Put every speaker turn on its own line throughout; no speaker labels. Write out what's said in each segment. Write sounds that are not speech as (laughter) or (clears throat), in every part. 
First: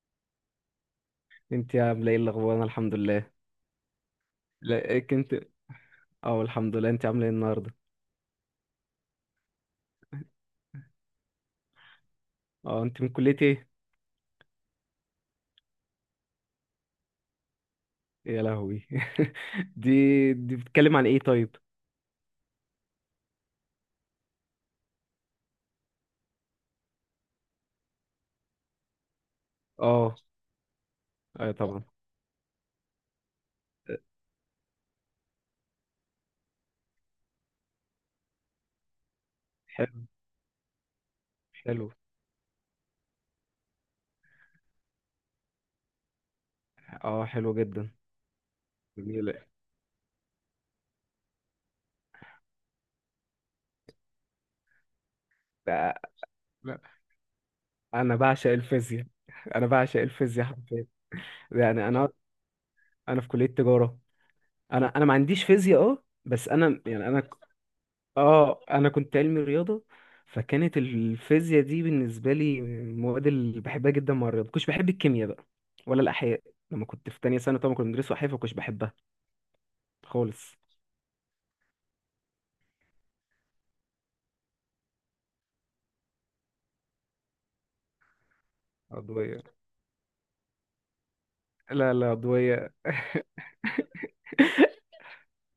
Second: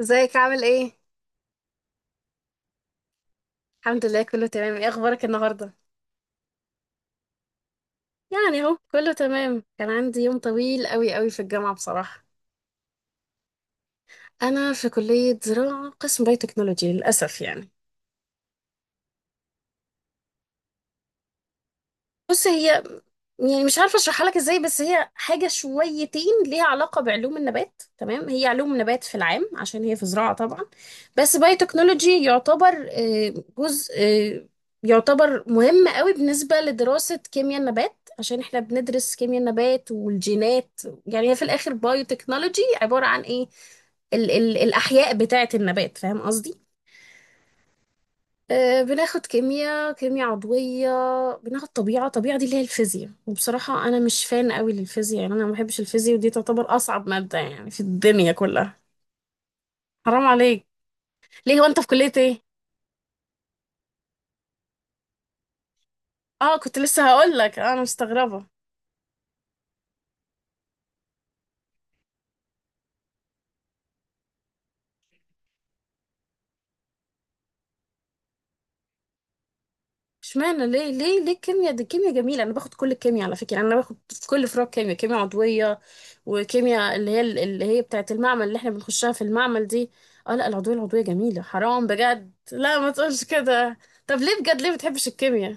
ازيك عامل ايه؟
انت عامله ايه الاخبار؟ انا الحمد لله.
الحمد لله، كله تمام.
لا،
ايه
إيه
اخبارك
كنت...
النهارده؟
اه الحمد لله. انت عامله ايه النهارده؟
يعني اهو كله تمام، كان عندي يوم طويل قوي قوي في الجامعة بصراحة.
اه انت من كليه ايه؟
انا في كلية زراعة قسم بايوتكنولوجي للاسف يعني.
يا لهوي. (laughs) دي بتتكلم عن ايه طيب؟
بص، هي يعني مش عارفه اشرحها لك ازاي، بس هي حاجه شويتين ليها علاقه بعلوم النبات، تمام. هي علوم نبات في العام عشان هي في
اه،
زراعه طبعا. بس
ايوه
باي
طبعا.
تكنولوجي يعتبر جزء، يعتبر مهم قوي بالنسبه لدراسه كيمياء النبات، عشان احنا بندرس كيمياء النبات
حلو.
والجينات. يعني هي في الاخر
حلو.
بايو تكنولوجي عباره عن ايه؟ ال الاحياء بتاعه النبات، فاهم قصدي.
اه، حلو جدا.
بناخد
جميلة.
كيمياء عضوية. بناخد طبيعة دي اللي هي الفيزياء، وبصراحة أنا مش فان قوي للفيزياء، يعني أنا ما بحبش
بقى-
الفيزياء، ودي تعتبر
بقى-
أصعب مادة يعني في
انا
الدنيا
بعشق
كلها.
الفيزياء. انا بعشق
حرام
الفيزياء
عليك!
حرفيا.
ليه، هو أنت في
يعني انا
كلية إيه؟
انا في كليه تجاره. انا ما عنديش فيزياء، بس
آه، كنت
انا،
لسه
يعني انا...
هقول لك أنا مستغربة.
اه انا كنت علمي رياضه. فكانت الفيزياء دي بالنسبه لي من المواد اللي بحبها جدا مع الرياضه. كنتش بحب الكيمياء بقى، ولا الاحياء. لما كنت في تانية سنه طبعا كنا بندرس احياء فكنتش بحبها خالص.
اشمعنى؟ ليه الكيمياء؟ دي الكيمياء جميله، انا باخد كل الكيمياء على فكره، انا باخد في كل فروع كيمياء عضويه، وكيمياء اللي هي بتاعه المعمل اللي احنا بنخشها في
عضويه.
المعمل دي. اه، لا، العضويه، العضويه جميله حرام
لا، لا،
بجد،
عضويه.
لا ما تقولش كده. طب ليه بجد، ليه بتحبش الكيمياء؟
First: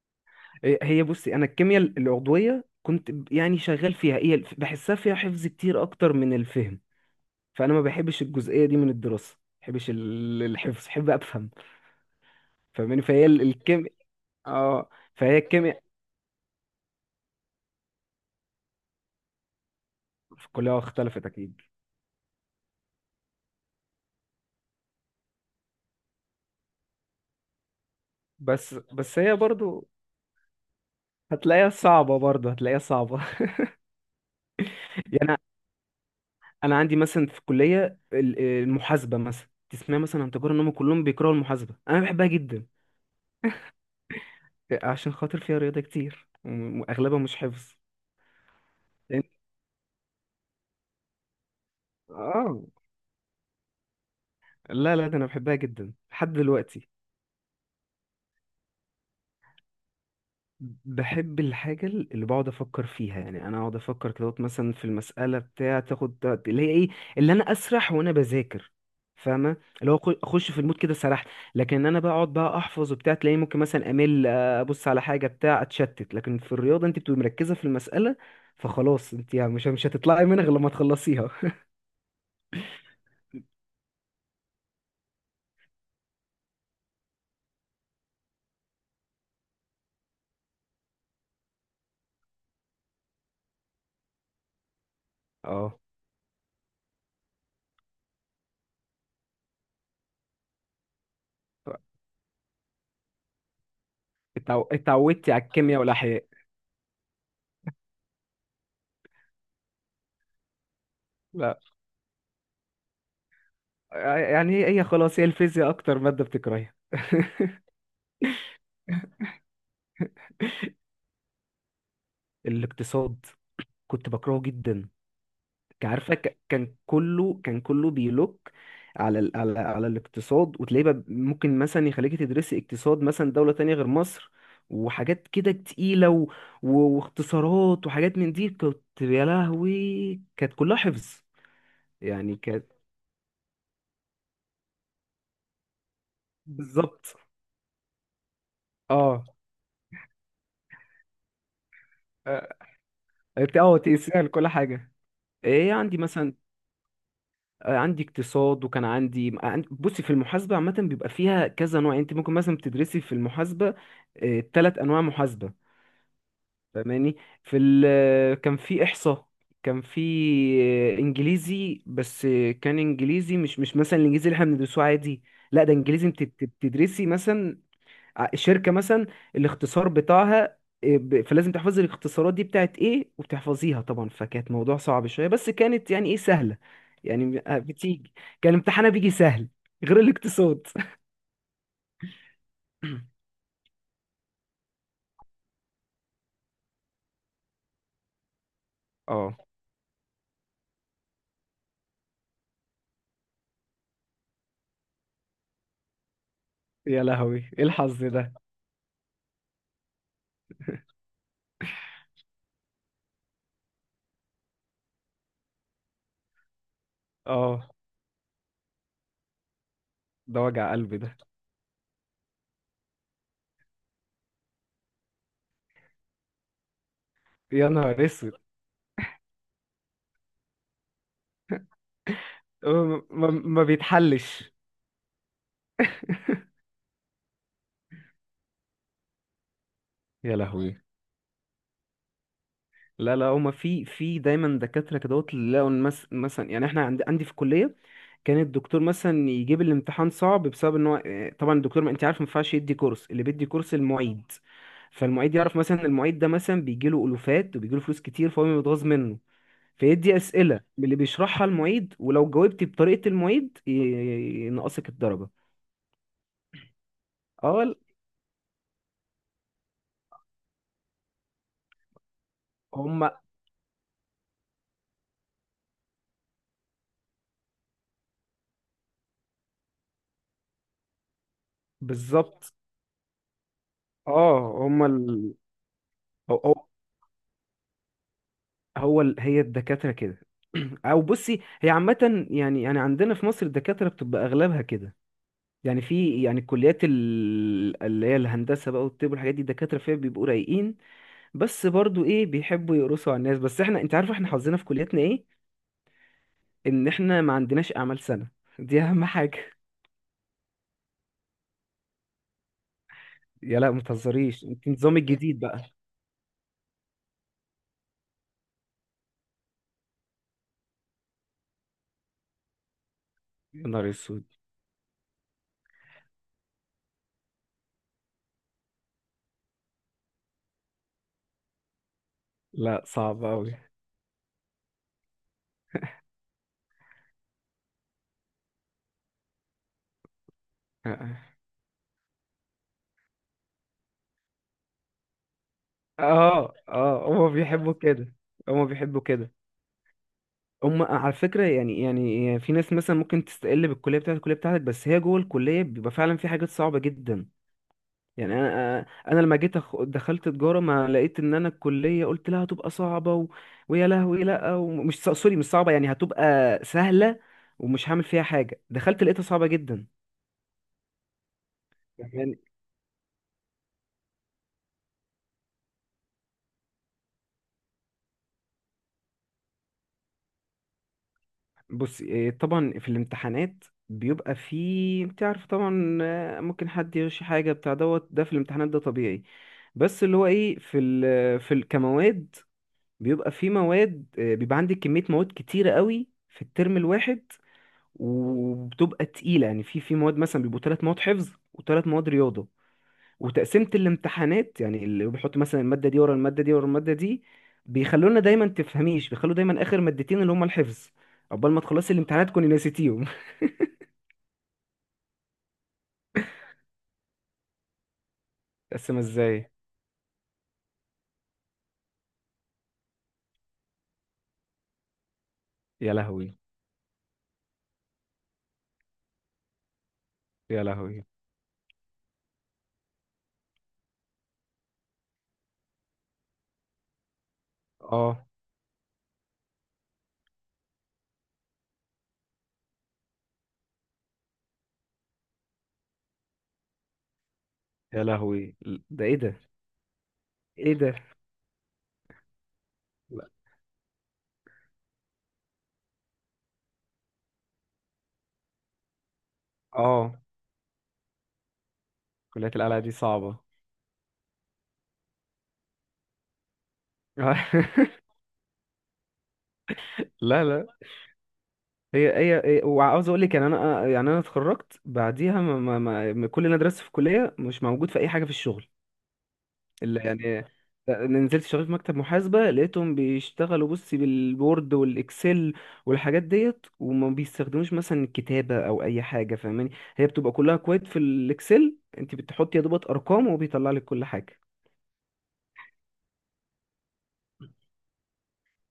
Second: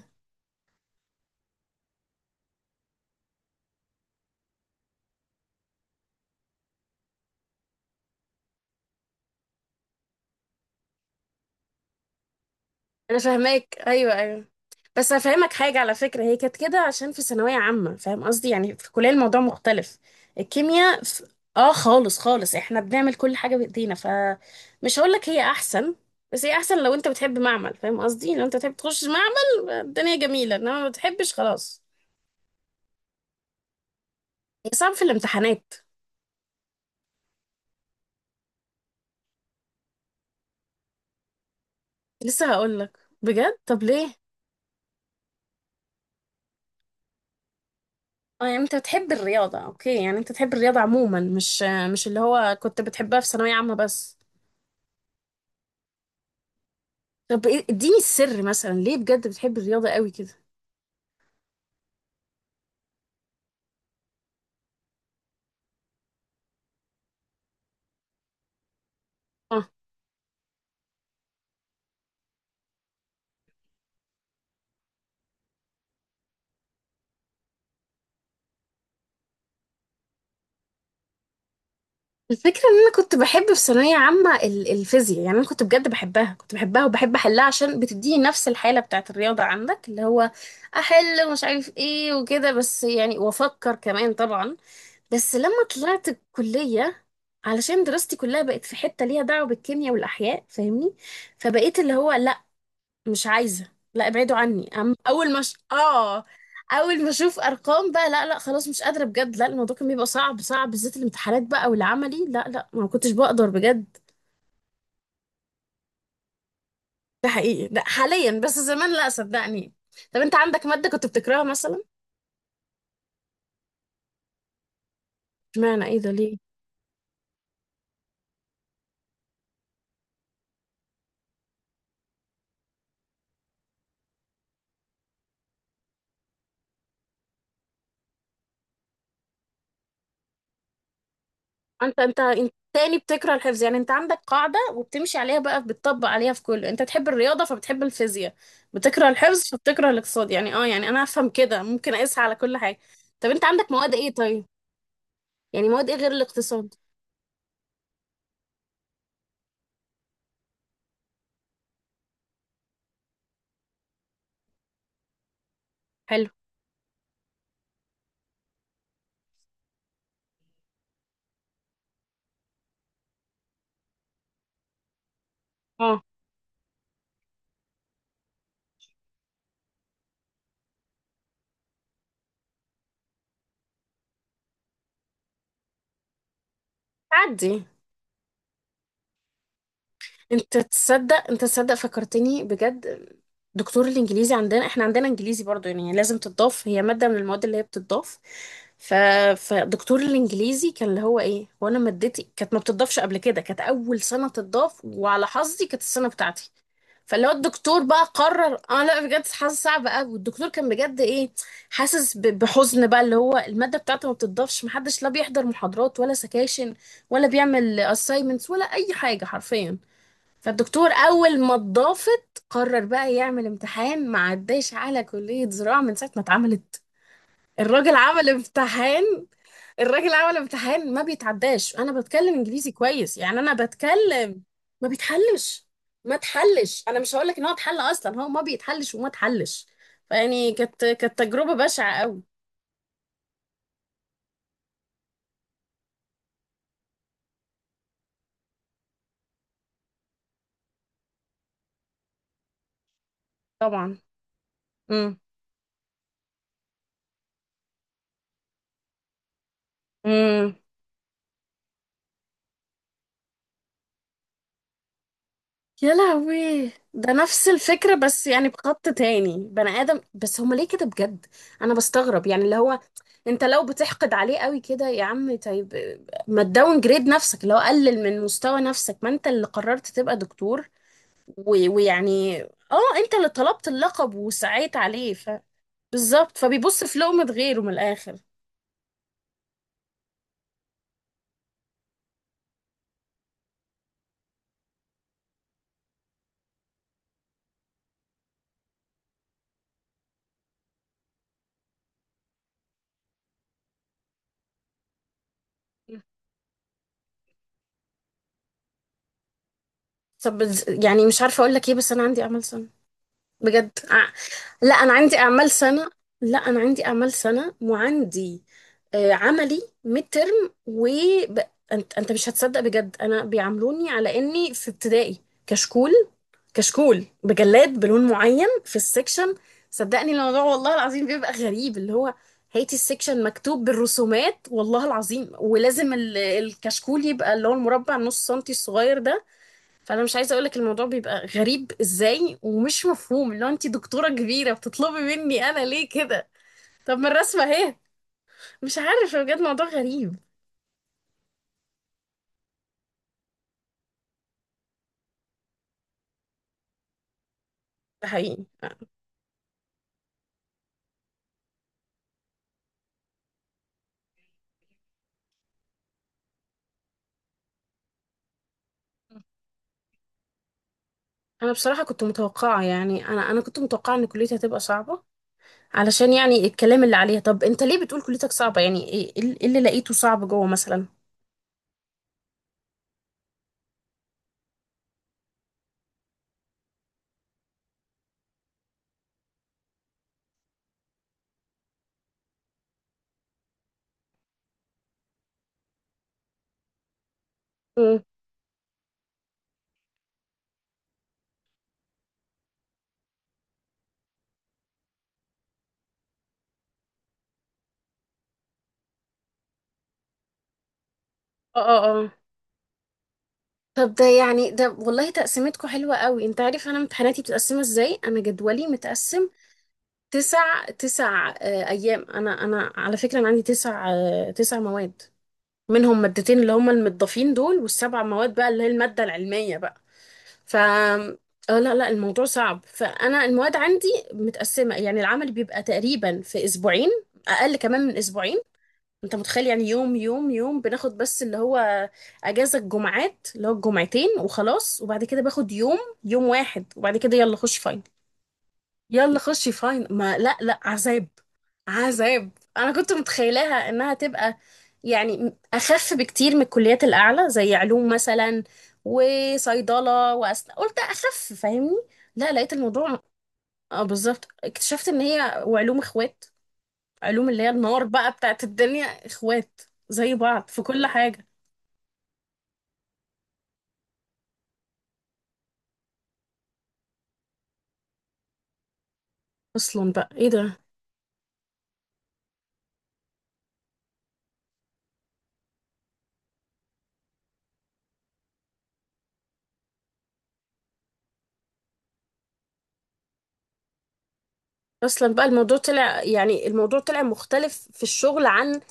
هي بصي، انا الكيمياء العضويه كنت يعني شغال فيها. هي بحسها فيها حفظ كتير اكتر من الفهم. فانا ما بحبش الجزئيه دي من الدراسه، ما بحبش الحفظ، بحب افهم. فاهماني؟
انا
فهي
فاهماك،
الكيمياء.
ايوه ايوه.
اه
بس
فهي
هفهمك حاجة
الكيمياء
على فكرة، هي كانت كده عشان في ثانوية عامة، فاهم قصدي، يعني في الكلية الموضوع مختلف.
كلها
الكيمياء ف...
اختلفت اكيد.
اه خالص خالص، احنا بنعمل كل حاجة بايدينا، فمش هقولك هي احسن، بس هي احسن لو انت بتحب معمل، فاهم قصدي، لو انت
بس
بتحب تخش
بس هي
معمل
برضو
الدنيا جميلة، انما ما بتحبش
هتلاقيها
خلاص.
صعبة، برضو هتلاقيها صعبة.
هي صعب في
(laughs) يعني أنا
الامتحانات.
أنا عندي مثلا في الكلية المحاسبة. مثلا تسمع مثلا عن تجارة إن هم كلهم بيكرهوا المحاسبة، أنا بحبها
لسه
جدا.
هقولك بجد، طب ليه؟
عشان خاطر فيها رياضة كتير، وأغلبها مش حفظ.
اه، يعني انت بتحب
لأن...
الرياضة، اوكي، يعني انت بتحب الرياضة عموما، مش مش اللي هو
آه
كنت بتحبها في ثانوية عامة بس؟
لا، لا، ده أنا بحبها جدا لحد دلوقتي.
طب اديني السر مثلا، ليه بجد بتحب الرياضة قوي كده؟
بحب الحاجة اللي بقعد أفكر فيها، يعني أنا أقعد أفكر كده مثلا في المسألة بتاع تاخد وقت، اللي هي إيه، اللي أنا أسرح وأنا بذاكر. فاهمة؟
آه.
اللي هو أخش في المود كده سرحت. لكن إن أنا بقى أقعد بقى أحفظ وبتاع، تلاقيني ممكن مثلا أمل، أبص على حاجة بتاع أتشتت. لكن في الرياضة أنت بتبقي مركزة في المسألة. فخلاص أنت يعني مش هتطلعي منها غير لما تخلصيها. (laughs)
الفكرة ان انا كنت بحب في ثانوية عامة الفيزياء، يعني انا كنت بجد بحبها، كنت بحبها وبحب احلها عشان بتديني نفس الحالة بتاعت الرياضة عندك، اللي هو احل ومش عارف ايه وكده، بس يعني وافكر كمان طبعا. بس لما
أه.
طلعت الكلية، علشان دراستي كلها بقت في حتة ليها دعوة بالكيمياء والاحياء، فاهمني. فبقيت اللي هو لا، مش عايزة، لا ابعدوا عني، أم
اتعودتي
اول ما
على
ش...
الكيمياء والأحياء؟
اه. اول ما اشوف ارقام بقى، لا لا خلاص، مش قادرة بجد، لا، الموضوع كان بيبقى صعب صعب بالذات الامتحانات
لا.
بقى والعملي، لا لا ما كنتش بقدر بجد.
يعني هي خلاص، هي الفيزياء أكتر مادة بتكرهيها؟
ده
(laughs)
حقيقي، لا حاليا، بس زمان لا صدقني. طب انت عندك مادة كنت بتكرهها مثلا؟
الاقتصاد. كنت بكرهه جدا.
اشمعنى،
كان
ايه ده،
عارفه،
ليه؟
كان كله بيلوك على ال- على على الاقتصاد. وتلاقيه بقى ممكن مثلا يخليكي تدرسي اقتصاد مثلا دولة تانية غير مصر، وحاجات كده تقيلة، و... واختصارات وحاجات من دي. كنت، يا لهوي، كانت كلها حفظ.
انت انت
يعني
انت
كانت...
تاني بتكره الحفظ، يعني انت عندك قاعدة وبتمشي عليها بقى، بتطبق عليها في كله، انت بتحب
بالظبط.
الرياضة فبتحب الفيزياء، بتكره
اه
الحفظ فبتكره الاقتصاد، يعني اه، يعني انا افهم كده، ممكن اقيسها على
اه
كل حاجة. طب انت عندك مواد ايه
تقيسيها
طيب؟
لكل حاجة.
يعني
ايه
مواد ايه
عندي
غير
مثلا.
الاقتصاد؟
عندي اقتصاد، وكان عندي بصي، في المحاسبة عامة بيبقى فيها كذا نوع. يعني انت ممكن مثلا بتدرسي في المحاسبة ثلاث انواع محاسبة.
حلو.
فاهماني؟ في ال كان في احصاء. كان في... انجليزي بس، كان انجليزي، مش مثلا الانجليزي اللي احنا بندرسوه عادي. لا، ده
اه.
انجليزي انت بتدرسي مثلا الشركة مثلا، الاختصار بتاعها. إيه، فلازم تحفظي الاختصارات دي بتاعت ايه وتحفظيها طبعا. فكانت موضوع صعب شوية، بس كانت يعني ايه سهلة. يعني
عدي.
بتيجي. كان امتحانها بيجي سهل. غير
انت
الاقتصاد.
تصدق، انت تصدق فكرتني بجد.
(laughs) (coughs)
دكتور الانجليزي عندنا، احنا عندنا انجليزي برضو، يعني لازم تضاف، هي مادة من المواد اللي هي بتضاف. ف...
اه
فدكتور الانجليزي كان اللي هو ايه، وانا مادتي كانت ما بتضافش قبل كده، كانت اول سنة تضاف وعلى حظي كانت السنة بتاعتي.
يا
فاللي هو
لهوي، ايه
الدكتور بقى
الحظ ده.
قرر، اه لا بجد، حاسه صعب قوي، والدكتور كان بجد ايه، حاسس بحزن بقى، اللي هو الماده بتاعته ما بتضافش، محدش لا بيحضر محاضرات ولا سكاشن، ولا
اه
بيعمل assignments ولا اي حاجه حرفيا.
ده وجع
فالدكتور
قلبي ده.
اول ما اتضافت قرر بقى يعمل امتحان ما عداش على كليه زراعه من ساعه ما اتعملت.
يا
الراجل
نهار
عمل
اسود.
امتحان، الراجل عمل امتحان ما بيتعداش، انا بتكلم
أه،
انجليزي
ما
كويس،
ما-
يعني انا
ما
بتكلم.
بيتحلش.
ما بيتحلش، ما اتحلش، انا مش هقول لك ان هو اتحل، اصلا هو ما بيتحلش وما اتحلش.
يا
فيعني
لهوي.
كانت تجربة بشعة قوي.
لا، لا، هما في دايما دكاترة كدهوت اللي لقوا إن مثلا، يعني احنا عندي في الكلية كان الدكتور مثلا يجيب الامتحان صعب بسبب ان هو، طبعا الدكتور، ما انت عارف، ما ينفعش يدي كورس، اللي بيدي كورس
طبعا.
المعيد.
امم.
فالمعيد يعرف، مثلا المعيد ده مثلا بيجي له ألوفات وبيجي له فلوس كتير فهو بيتغاظ منه. فيدي
امم.
أسئلة من اللي بيشرحها المعيد، ولو جاوبت بطريقة المعيد ينقصك الدرجة.
يا لهوي. ده نفس
اه ال-
الفكرة، بس يعني بخط تاني بني آدم، بس هما ليه كده بجد؟ أنا بستغرب يعني اللي هو،
هما.
أنت لو بتحقد عليه قوي كده يا عم طيب، ما تداون جريد نفسك، اللي هو قلل من مستوى نفسك، ما أنت اللي قررت تبقى دكتور، و- ويعني
بالظبط.
اه، انت اللي طلبت اللقب
اه
وسعيت
هما
عليه ف. بالظبط،
هو
فبيبص في لقمة غيره من الاخر.
هي الدكاترة كده. (clears throat) او بصي، هي عامة، يعني عندنا في مصر الدكاترة بتبقى اغلبها كده. يعني في، يعني الكليات اللي هي الهندسة بقى والطب والحاجات دي الدكاترة فيها بيبقوا رايقين. بس برضو ايه، بيحبوا يقرصوا على الناس. بس احنا، انت عارف، احنا حظنا في كلياتنا ايه، ان احنا ما عندناش اعمال سنة. دي اهم حاجة.
طب يعني مش عارفة اقول لك ايه، بس انا عندي اعمال سنة.
(laughs) يا
بجد
لا ما تهزريش. انت
لا انا
النظام
عندي
الجديد
اعمال
بقى.
سنة، لا انا عندي اعمال سنة، وعندي عملي ميد ترم و ب... انت مش هتصدق بجد، انا
يا
بيعاملوني
نهار
على
اسود.
اني في ابتدائي. كشكول، كشكول بجلاد بلون معين في السكشن، صدقني الموضوع والله العظيم بيبقى غريب، اللي هو هاتي
لا،
السكشن
صعب قوي.
مكتوب بالرسومات والله العظيم، ولازم الكشكول يبقى اللي هو المربع نص سنتي الصغير ده. فانا مش عايزه اقولك الموضوع
اه،
بيبقى غريب ازاي ومش مفهوم، اللي هو انت دكتوره كبيره بتطلبي مني انا ليه كده.
اه،
طب ما
هما
الرسمه
بيحبوا
اهي!
كده. هما
مش
بيحبوا
عارف
كده.
بجد، موضوع غريب.
هم على فكرة، يعني في ناس مثلا ممكن تستقل بالكلية بتاعتك، الكلية بتاعتك بس هي جوه الكلية بيبقى فعلا في حاجات صعبة جدا.
ده
يعني
حقيقي.
انا لما جيت دخلت تجارة، ما لقيت ان انا الكلية قلت لها هتبقى صعبة، و... ويا لهوي، لا، ومش سوري، مش صعبة يعني، هتبقى سهلة ومش هعمل فيها حاجة. دخلت لقيتها صعبة جدا.
انا بصراحه كنت متوقعه، يعني انا كنت متوقعه ان كليتي هتبقى صعبه، علشان يعني الكلام اللي عليها. طب انت ليه بتقول كليتك صعبة؟ يعني ايه، إيه اللي لقيته صعب جوه مثلا؟
بص إيه، طبعا في الامتحانات بيبقى فيه، انت عارف طبعا، ممكن حد يغش حاجه بتاع دوت ده في الامتحانات، ده طبيعي. بس اللي هو ايه، في ال كمواد، بيبقى فيه مواد، بيبقى عندك كميه مواد كتيره قوي في الترم الواحد،
مم.
وبتبقى تقيله. يعني في مواد مثلا بيبقوا ثلاث مواد حفظ وثلاث مواد رياضه. وتقسيمة الامتحانات، يعني اللي بيحط مثلا المادة دي ورا المادة دي ورا المادة دي، بيخلونا دايما، تفهميش، بيخلوا دايما آخر مادتين اللي هما الحفظ، عقبال
اه
ما
اه
تخلصي
اه.
الامتحانات تكوني نسيتيهم.
طب ده يعني، ده والله تقسيمتكم حلوة قوي. انت عارف انا امتحاناتي بتقسمها ازاي؟ انا جدولي
(laughs) تقسم
متقسم.
ازاي؟
تسع ايام، انا على فكرة انا عندي تسع مواد،
يا
منهم
لهوي.
مادتين اللي هما المتضافين دول، والسبع مواد بقى اللي هي المادة العلمية بقى. ف
يا لهوي.
اه لا لا الموضوع صعب، فانا المواد عندي متقسمه، يعني العمل بيبقى تقريبا في اسبوعين، اقل كمان من
اه
اسبوعين. انت متخيل؟ يعني يوم بناخد، بس اللي هو اجازه الجمعات اللي هو الجمعتين وخلاص، وبعد كده باخد يوم، يوم واحد، وبعد كده يلا خش فاينل.
يا لهوي. ده ايه
يلا
ده؟
خشي فاين، ما لا لا
ايه ده؟
عذاب. عذاب. انا كنت
لا.
متخيلاها انها تبقى يعني اخف بكتير من الكليات الاعلى زي علوم مثلا وصيدله
اه
واسنان، قلت اخف، فاهمني. لا،
كلية
لقيت
القلعة دي
الموضوع.
صعبة.
اه بالظبط، اكتشفت ان هي وعلوم اخوات، علوم اللي هي النار بقى
(laughs)
بتاعت الدنيا، اخوات زي
لا،
بعض في
لا،
كل حاجه.
وعاوز اقول لك، يعني انا اتخرجت بعديها، كل اللي انا درسته في الكليه مش موجود في اي حاجه في الشغل.
اصلا
اللي
بقى ايه
يعني،
ده،
نزلت شغال في مكتب محاسبة، لقيتهم بيشتغلوا، بصي، بالوورد والإكسل والحاجات ديت، وما بيستخدموش مثلا الكتابة أو أي حاجة. فاهماني؟ هي بتبقى كلها كويت في الإكسل، أنت بتحطي يا دوبك أرقام وبيطلع لك كل حاجة.
اصلا بقى الموضوع طلع، يعني الموضوع طلع مختلف في الشغل عن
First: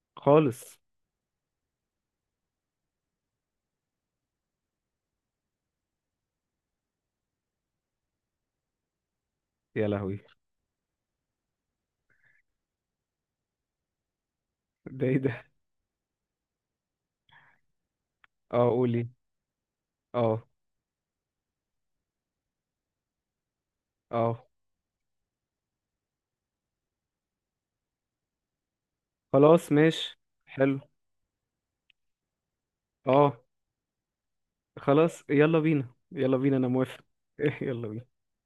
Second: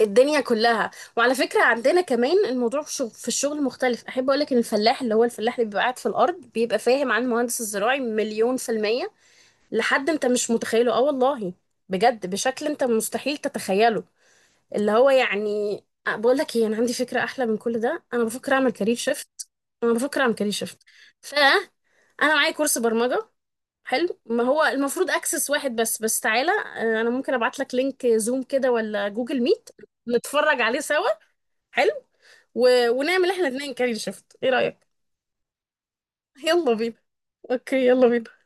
الدنيا
خالص.
كلها. وعلى فكرة عندنا كمان الموضوع في الشغل مختلف، أحب أقولك إن الفلاح اللي هو الفلاح اللي بيبقى قاعد في الأرض بيبقى فاهم عن المهندس الزراعي 1,000,000%،
يا
لحد
لهوي.
أنت مش متخيله، آه والله. بجد بشكل أنت مستحيل تتخيله، اللي
ده
هو
إيه ده؟
يعني. بقولك إيه، أنا عندي فكرة أحلى من كل ده، أنا بفكر أعمل
أه،
كارير
قولي.
شيفت. أنا بفكر أعمل
أه.
كارير شيفت. فأنا معايا كورس برمجة، حلو، ما
أه،
هو المفروض اكسس واحد بس تعالى، انا ممكن ابعت لك لينك زوم كده ولا جوجل ميت،
خلاص ماشي.
نتفرج عليه
حلو.
سوا. حلو. و... ونعمل
أه.
احنا اتنين كاري شيفت، ايه رأيك؟
خلاص، يلا بينا، يلا بينا، أنا
يلا بينا.
موافق. (laughs)
اوكي،
يلا
يلا
بينا.
بينا.